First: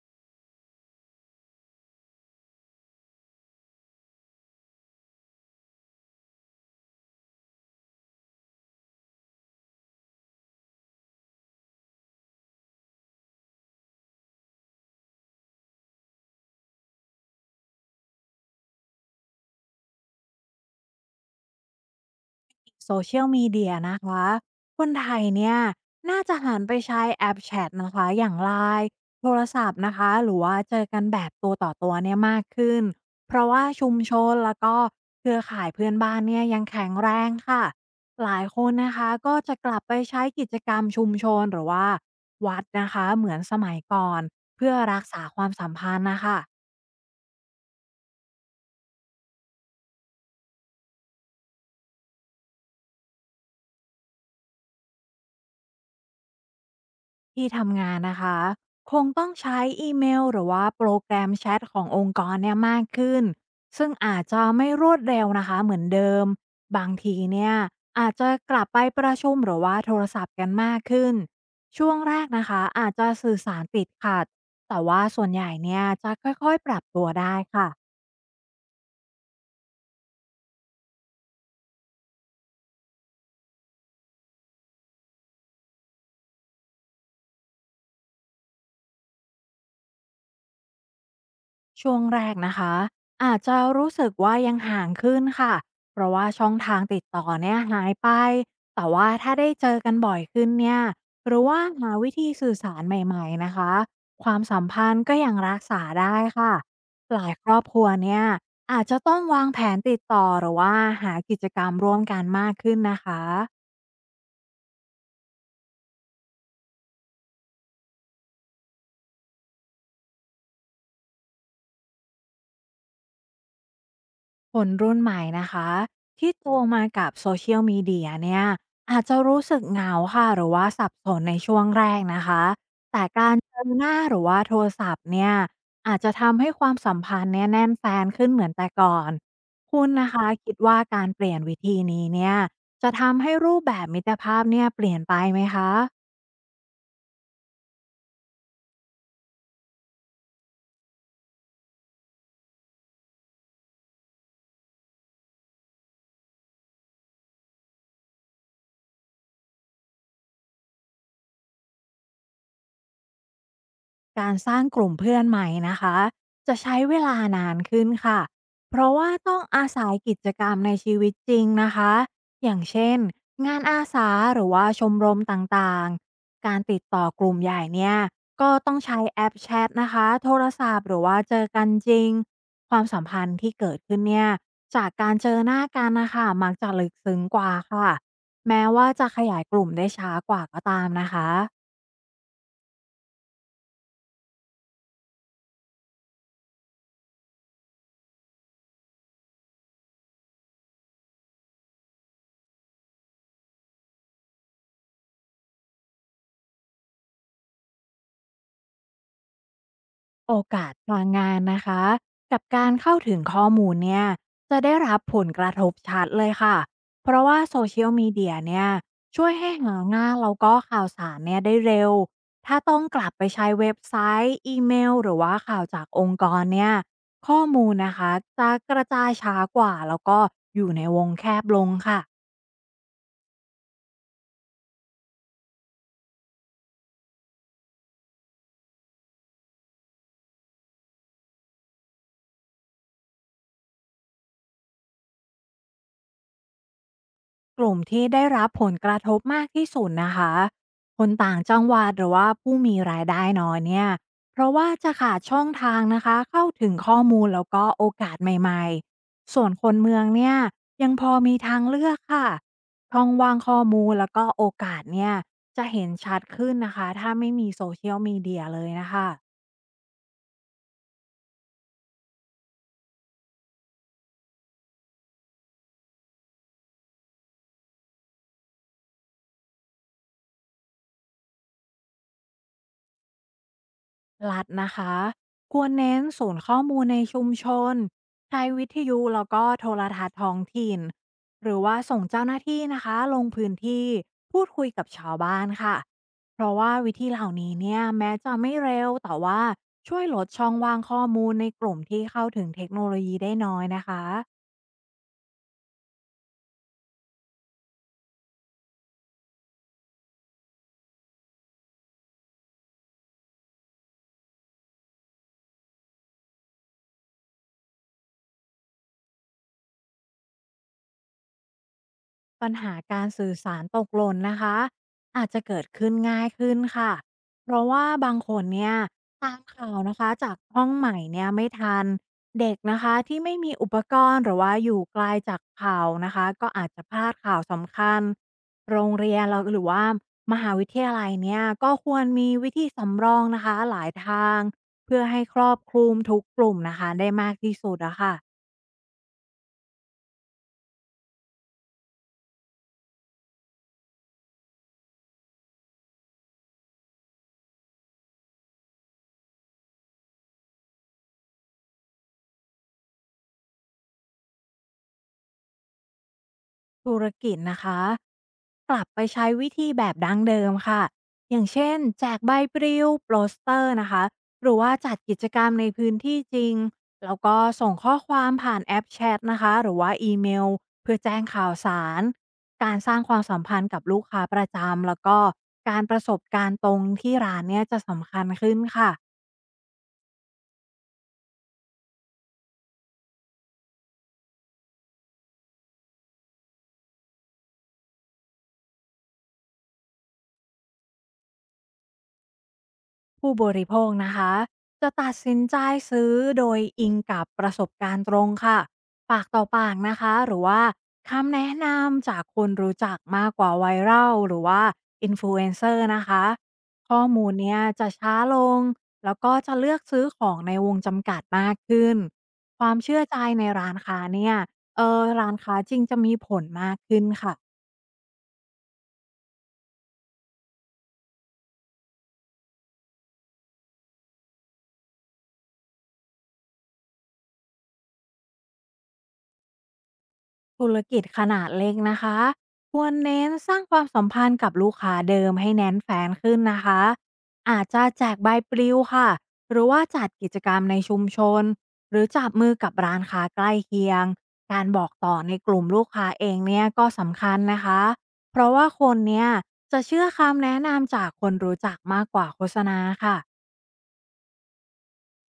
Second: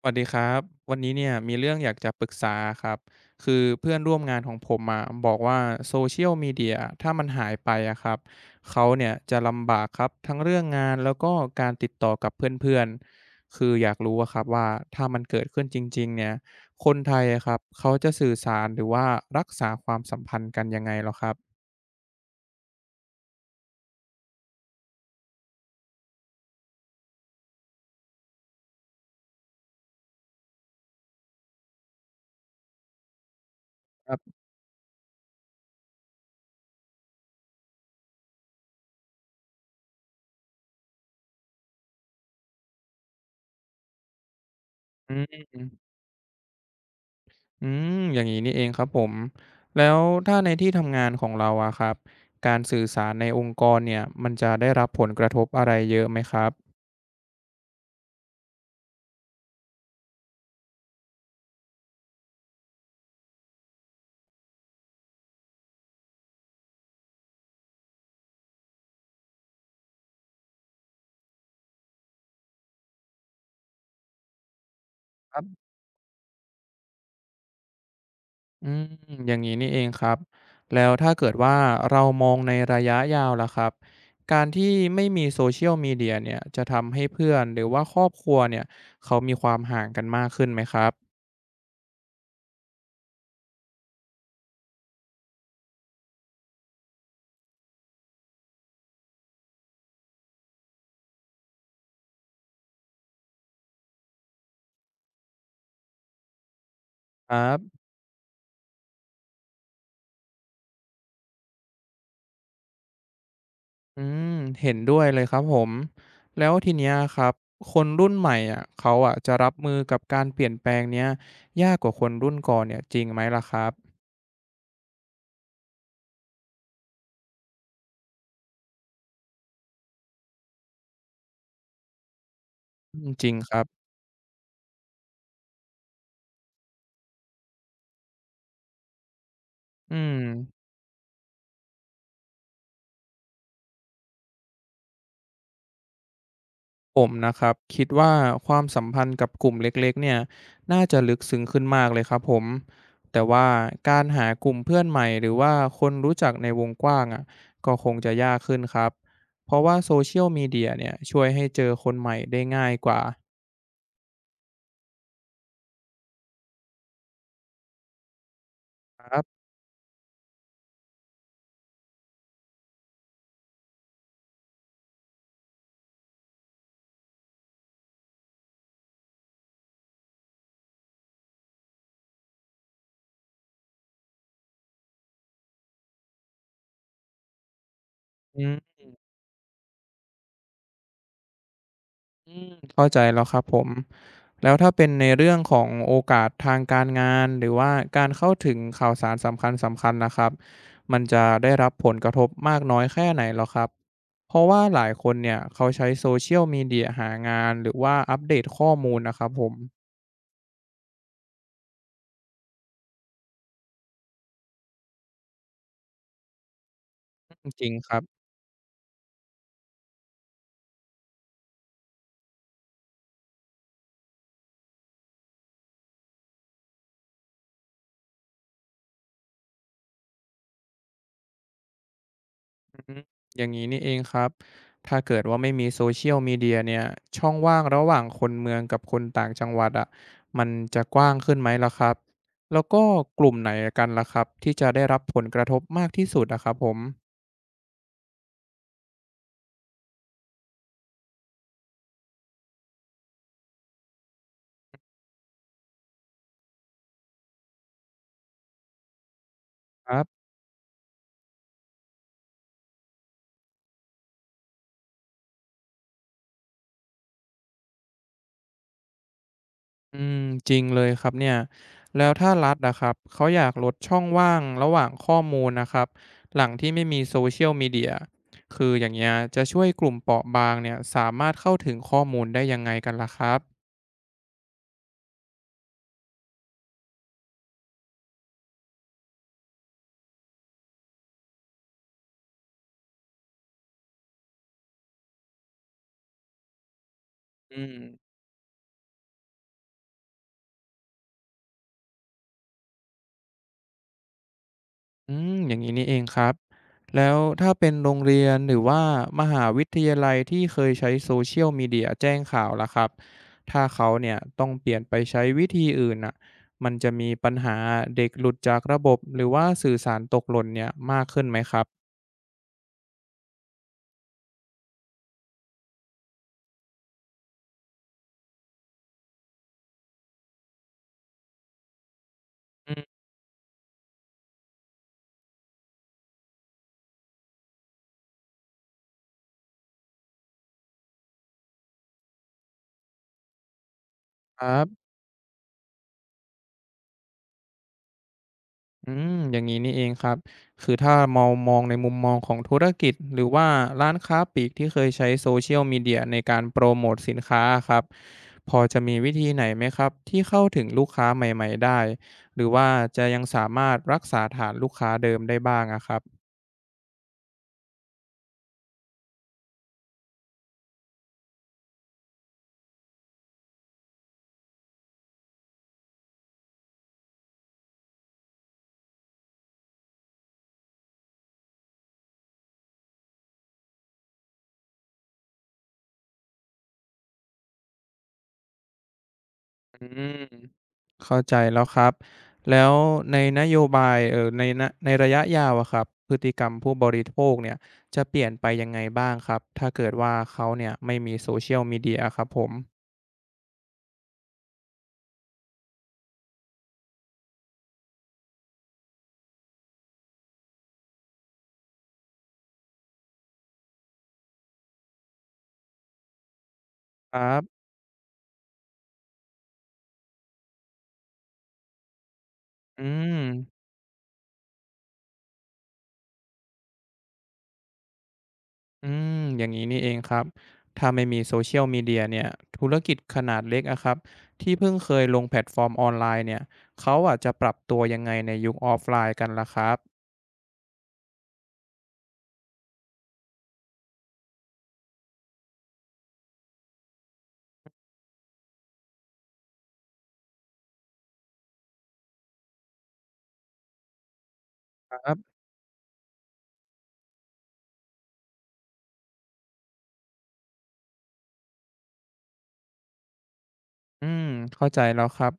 สวัสดีครับวันนี้เนี่ยมีเรื่องอยากจะปรึกษาครับคือเพื่อนร่วมงานของผมอะบอกว่าโซเชียลมีเดียถ้ามันหายไปอะครับเขาเนี่ยจะลำบากครับทั้งเรื่องงานแล้วก็การติดต่อกับเพื่อนๆคืออยากรู้อะครับว่าถ้ามันเกิดขึ้นจริงๆเนี่ยคนไทยอะครับเขาจะสื่อสารหรือว่ารักษาความสัมพันธ์กันยังไงเหรอครับ social media นะคะคนไทยเนี่ยน่าจะหันไปใช้แอปแชทนะคะอย่างไลน์โทรศัพท์นะคะหรือว่าเจอกันแบบตัวต่อตัวเนี่ยมากขึ้นเพราะว่าชุมคชรับนแล้วก็เครือข่ายเพื่อนบ้านเนี่ยยังแข็งแรงค่ะหลายคนนะคะก็จะกลับไปใช้กิจกรรมชุมชนหรือว่าวัดนะคะเหมือนสมัยก่อนเพื่อรักอืษาความสัมพัม นธ์นะคะ อืมอย่างนี้นี่เองครับผมแล้วถ้าในที่ทำงานของเราอะครับการสื่อสารในองค์กรเนี่ยมันจะได้รับผลกระทบอะไรเยอะไหมครับที่ทำงานนะคะคงต้องใช้อีเมลหรือว่าโปรแกรมแชทขององค์กรเนี่ยมากขึ้นซึ่งอาจจะไม่รวดเร็วนะคะเหมือนเดิมบางทีเนี่ยอาจจะกลับไปประชุมหรือว่าโทรศัพท์กันมากขึ้นช่วงแรกนะคะอาจจะสื่อสารติดขัดแต่ว่าส่วนครัใหญ่บเนี่ยจะค่อยๆปรับตัวได้ค่ะ อืมอย่างนี้นี่เองครับแล้วถ้าเกิดว่าเรามองในระยะยาวล่ะครับการที่ไม่มี s o c i ลมีเดี a เนี่ยจะทำให้เพื่อนหรือว่าครอบครัวเนี่ยเขามีความห่างกันมากขึ้นไหมครับช่วงแรกนะคะอาจจะรู้สึกว่ายังห่างขึ้นค่ะเพราะว่าช่องทางติดต่อเนี่ยหายไปแต่ว่าถ้าได้เจอกันบ่อยขึ้นเนี่ยหรือว่าหาวิธีสื่อสารใหม่ๆนะคะความสัมพันธ์ก็ยังรักษาได้ค่ะหลาคยครัรอบครับ วเนี่ยอาจจะต้องวางแผนติดต่อหรือว่าหากิจกรรมร่วมกันมากขึ้นนะคะ อืมเห็นด้วยเลยครับผมแล้วทีเนี้ยครับคนรุ่นใหม่อ่ะเขาอ่ะจะรับมือกับการเปลี่ยนแปลงเนี้ยยากกว่าคนรุ่นก่อนเนี่ยจริงไหมล่ะครับคนรุ่นใหม่นะคะที่โตมากับโซเชียลมีเดียเนี่ยอาจจะรู้สึกเหงาค่ะหรือว่าสับสนในช่วงแรกนะคะอืแต่มจริกางรคเจรับอหน้าหรือว่าโทรศัพท์เนี่ยอาจจะทำให้ความสัมพันธ์เนี่ยแน่นแฟนขึ้นเหมือนแต่ก่อนคุณอืนะมคะคิดว่าการเปลี่ยนวิธีนี้เนี่ยจะทำให้รูปแบบมิตรภาพเนี่ยเปลี่ยนไปไหมคะ ผมนะครับคิดว่าความสัมพันธ์กับกลุ่มเล็กๆเนี่ยน่าจะลึกซึ้งขึ้นมากเลยครับผมแต่ว่าการหากลุ่มเพื่อนใหม่หรือว่าคนรู้จักในวงกว้างอ่ะก็คงจะยากขึ้นครับเพราะว่าโซเชียลมีเดียเนี่ยช่วยให้เจอคนใหม่ได้ง่ายกว่าการสร้างกลุ่มเพื่อนใหม่นะคะจะใช้เวลานานขึ้นค่ะเพราะคว่ารัต้องบอาศัยกิจกรรมในชีวิตจริงนะคะอย่างเช่นงานอาสาหรือว่าชมรมต่างๆการติดต่อกลุ่มใหญ่เนี่ยก็ต้องใช้แอปแชทนะคะโทรศัพท์หรือว่าเจอกันจริงความสัมพันธ์ที่เกิดขึ้นเนี่ยจากการเจอหน้ากันนะคะมักจะลึกซึ้งกว่าค่ะอืแม้ม ว่าจะขยายกลุ่มได้ช้ากว่าก็ตามนะคะ อืมเข้าใจแล้วครับผมแล้วถ้าเป็นในเรื่องของโอกาสทางการงานหรือว่าการเข้าถึงข่าวสารสำคัญๆนะครับมันจะได้รับผลกระทบมากน้อยแค่ไหนเหรอครับเพราะว่าหลายคนเนี่ยเขาใช้โซเชียลมีเดียหางานหรือว่าอัปเดตข้อมูลนะครับผมโอกาสทางงานนะคะกับการเข้าถึงข้อมูลเนี่ยจะได้รับผลกระทบชัดเลยค่ะเพราะอืว่ามโซจริงเชียคลรับ มีเดียเนี่ยช่วยให้หางานแล้วก็ข่าวสารเนี่ยได้เร็วถ้าต้องกลับไปใช้เว็บไซต์อีเมลหรือว่าข่าวจากองค์กรเนี่ยข้อมูลนะคะจะกระจายช้ากว่าแล้วก็อยู่ในวงแคบลงค่ะ อืมอย่างนี้นี่เองครับถ้าเกิดว่าไม่มี Social Media เชียลมีเดียเนี่ยช่องว่างระหว่างคนเมืองกับคนต่างจังหวัดอะมันจะกว้างขึ้นไหมล่ะครับแล้วก็กลุ่มไหนกันล่ะครับที่จะได้รับผลกระทบมากที่สุดอะครับผมกลุ่มที่ได้รับผลกระทบมากที่สุดนะคะคนต่างจังหวัดหรือว่าผู้มีรายได้น้อยเนี่ยเพราะว่าจะขาดช่องทางนะคะเข้าถึงข้อมูลแล้วก็โอกาสใหม่ๆส่วนคนคเมืรัองบเนี่ยยังพอมีทางเลือกค่ะช่องว่างข้อมูลแล้วก็โอกาสเนี่ยจะเห็นชัดขึ้นนะคะถ้าไม่มีโซเชียลมีเดียเลยนะคะ อืมจริงเลยครับเนี่ยแล้วถ้ารัฐอะครับ เขาอยากลดช่องว่างระหว่างข้อมูลนะครับหลังที่ไม่มี Social Media คืออย่างเงี้ยจะช่วยกลุ่มเปราะบางเนี่ยสามารถเข้าถึงข้อมูลได้ยังไงกันล่ะครับรัฐนะคะ ควรเน้นศูนย์ข้อมูลในชุมชน ใช้วิทยุแล้วก็โทรทัศน์ท้องถิ่น หรือว่าส่งเจ้าหน้าที่นะคะลงพื้นที่พูดคุยกับชาวบ้านค่ะ เพราะว่าวิธีเหล่านี้อืม เนี่ยแม้จะไม่เร็วแต่ว่าช่วยลดช่องว่างข้อมูลในกลุ่มที่เข้าถึงเทคโนโลยีได้น้อยนะคะ อืมอย่างนี้นี่เองครับแล้วถ้าเป็นโรงเรียนหรือว่ามหาวิทยาลัยที่เคยใช้ Social Media แจ้งข่าวล่ะครับถ้าเขาเนี่ยต้องเปลี่ยนไปใช้วิธีอื่นน่ะมันจะมีปัญหาเด็กหลุดจากระบบหรือว่าสื่อสารตกหล่นเนี่ยมากขึ้นไหมครับปัญหาการสื่อสารตกหล่นนะคะอาจจะเกิดขึ้นง่ายขึ้นค่ะเพราะว่าบางคนเนี่ยตามข่าวนะคะจากห้องใหม่เนี่ยไม่ทันเด็กอืนะมคะที่ไม่มีอุปกรณ์หรือว่าอยู่ไกลจากข่าวนะคะก็อาจจะพลาดข่าวสำคัญโรงเรียนเราหรือว่ามหาวิทยาลัยเนี่ยก็ควรมีวิธีสำรองนะคะหลายทางครับ เพื่อให้ครอบคลุมทุกกลุ่มนะคะได้มากที่สุดอะค่ะอืมอย่างนี้นี่เองครับคือถ้ามองในมุมมองของธุรกิจหรือว่าร้านค้าปลีกที่เคยใช้โซเชียลมีเดียในการโปรโมตสินค้าครับพอจะมีวิธีไหนไหมครับที่เข้าถึงลูกค้าใหม่ๆได้หรือว่าจะยังสามารถรักษาฐานลูกค้าเดิมได้บ้างอะครับ ธุรกิจนะคะ กลับไปใช้วิธีแบบดั้งเดิมค่ะ อย่างเช่นแจกใบปลิวโปสเตอร์นะคะ หรือว่าจัดกิจกรรมในพื้นที่จริง แล้วก็ส่งข้อความผ่านแอปแชทนะคะ หรือว่าอีเมลเพื่อแจ้งข่าวสาร การสร้างความสัมพันธ์กับลูกค้าประจำแล้วก็การประสบการณ์ตรงที่ร้านเนี่ยจะสำคัญขึ้นค่ะ อืมเข้าใจแล้วครับแล้วในนโยบายในในระยะยาวอะครับพฤติกรรมผู้บริโภคเนี่ยจะเปลี่ยนไปยังไงบ้างครับถ้าเกิดว่าเขาเนี่ยไม่มี Social Media ียลมีเดียครับผมผู้บริโภคนะคะจะตัดสินใจซื้อโดยอิงกับประสบการณ์ตรงค่ะปากต่อปากนะคะหรือว่าคำแนะนำจากคนรู้จักมากกว่าไวรัลหรือว่าอินฟลูเอนเซอร์นะคะข้อคมูรัลบเนี่ยจะช้าลงแล้วก็จะเลือกซื้อของในวงจำกัดมากขึ้นความอืเชื่อมใจในร้านค้าเนี่ยร้านค้าจริงจะมีผลมากขึ้นค่ะ อืมอย่างนี้นี่เองครับถ้าไม่มี Social Media เชียลมีเดียเนี่ยธุรกิจขนาดเล็กอะครับที่เพิ่งเคยลงแพลตฟอร์มออนไลน์เนี่ยเขาอาจจะปรับตัวยังไงในยุคออฟไลน์กันล่ะครับธุรกิจขนาดเล็กนะคะควรเน้นสร้างความสัมพันธ์กับลูกค้าเดิมให้แน้นแฟนขึ้นนะคะอาจจะแจกใบปลิวค่ะหรือว่าจัดกิจกรรมในชุมชนหรือจับมือกับร้านค้าใกล้เคียงการบอกครัต่อในบ กลุ่มลูกค้าเองเนี่ยก็สำคัญนะคะเพราะว่าคนเนี่ยจะเชื่อคำแนะนำจากคนรู้จักมากกว่าโฆษณาค่ะ อืมเข้าใจแล้วครับ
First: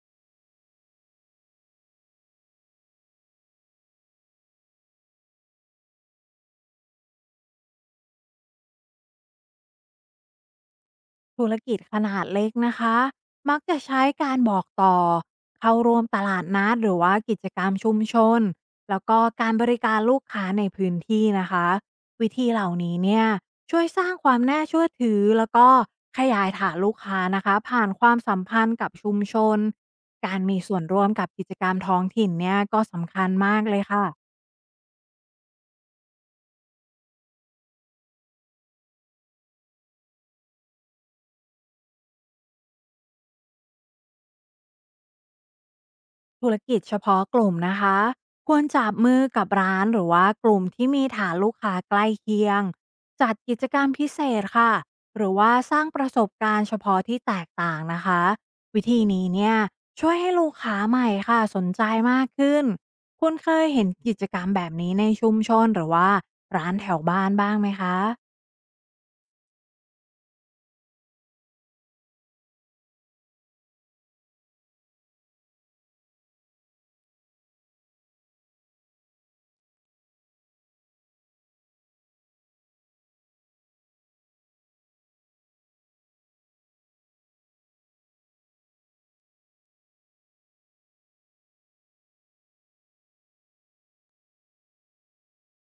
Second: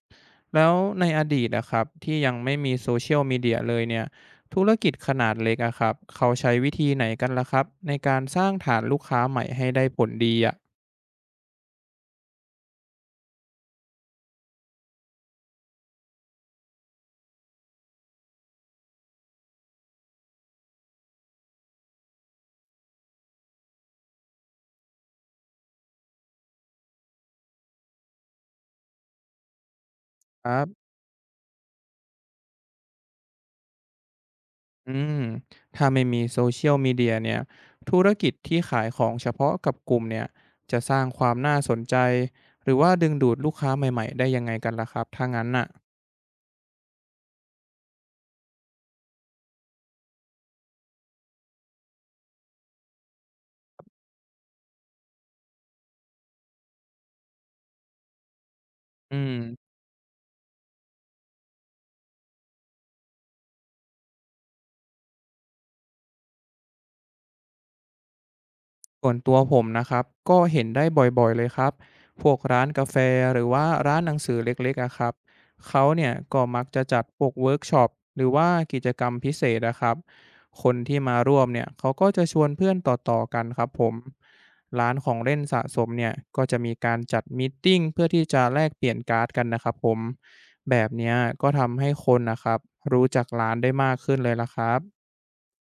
แล้วในอดีตอะครับที่ยังไม่มี Social Media เชียลมีเดียเลยเนี่ยธุรกิจขนาดเล็กอะครับเขาใช้วิธีไหนกันล่ะครับในการสร้างฐานลูกค้าใหม่ให้ได้ผลดีอะธุรกิจขนาดเล็กนะคะมักจะใช้การบอกต่อเข้าร่วมตลาดนัดหรือว่ากิจกรรมชุมชนแล้วก็การบริการลูกค้าในพื้นที่นะคะวิธีเหล่านี้เนี่ยช่วยสร้างความน่าเชื่อถือแล้วก็ขยายฐานลูกค้านะคะผ่านความสัมพันธ์กับชุมชนการคมีรัส่วนบร่วมกับกิจกรรมท้องถิ่นเนี่ยก็สำคัญมากเลยค่ะ อืมถ้าไม่มี Social Media เชียลมีเดียเนี่ยธุรกิจที่ขายของเฉพาะกับกลุ่มเนี่ยจะสร้างความน่าสนใจหรือว่าดึงดูดลูกค้าใหม่ๆได้ยังไงกันล่ะครับถ้างั้นน่ะธุรกิจเฉพาะกลุ่มนะคะควรจับมือกับร้านหรือว่ากลุ่มที่มีฐานลูกค้าใกล้เคียงจัดกิจกรรมพิเศษค่ะหรือว่าสร้างประสบการณ์เฉพาะที่แตกต่างนะคะวิธีอืนี้ม เนี่ยช่วยให้ลูกค้าใหม่ค่ะสนใจมากขึ้นคุณเคยเห็นกิจกรรมแบบนี้ในชุมชนหรือว่าร้านแถวบ้านบ้างไหมคะ ส่วนตัวผมนะครับก็เห็นได้บ่อยๆเลยครับพวกร้านกาแฟหรือว่าร้านหนังสือเล็กๆอะครับเขาเนี่ยก็มักจะจัดพวกเวิร์กช็อปหรือว่ากิจกรรมพิเศษนะครับคนที่มาร่วมเนี่ยเขาก็จะชวนเพื่อนต่อๆกันครับผมร้านของเล่นสะสมเนี่ยก็จะมีการจัดมีตติ้งเพื่อที่จะแลกเปลี่ยนการ์ดกันนะครับผมแบบเนี้ยก็ทำให้คนนะครับรู้จักร้านได้มากขึ้นเลยละครับ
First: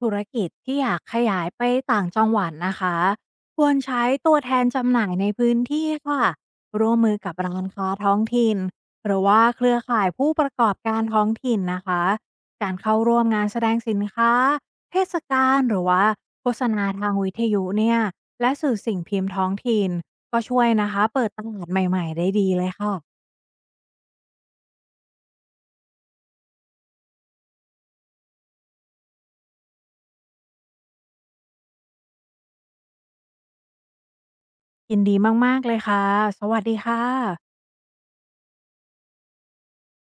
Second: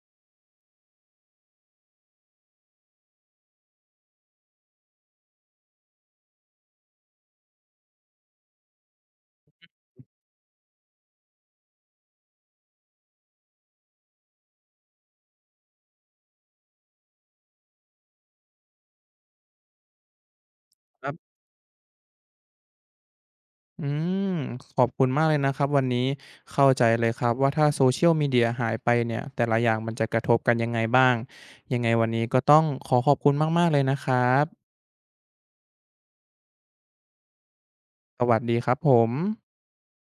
ธุรกิจที่อยากขยายไปต่างจังหวัดนะคะควรใช้ตัวแทนจำหน่ายในพื้นที่ค่ะร่วมมือกับร้านค้าท้องถิ่นหรือว่าเครือข่ายผู้ประกอบการท้องถิ่นนะคะการเข้าร่วมงานแสดงสินค้าเทศกาลหรือว่าโฆษณาทางวิทยุเนี่ยและสื่อสิ่งพิมพ์ท้องถิ่นก็ช่วยนะคะเปิดตลาดใหม่ๆได้ดีเลยค่ะอืมขอบคุณมากเลยนะครับวันนี้เข้าใจเลยครับว่าถ้า Social Media หายไปเนี่ยแต่ละอย่างมันจะกระทบกันยังไงบ้างยังไงวันนี้ก็ต้องขอขอบคุณมากๆเลยนะครับยินดีมากๆเลยค่ะสวัสดีค่ะสวัสดีครับผม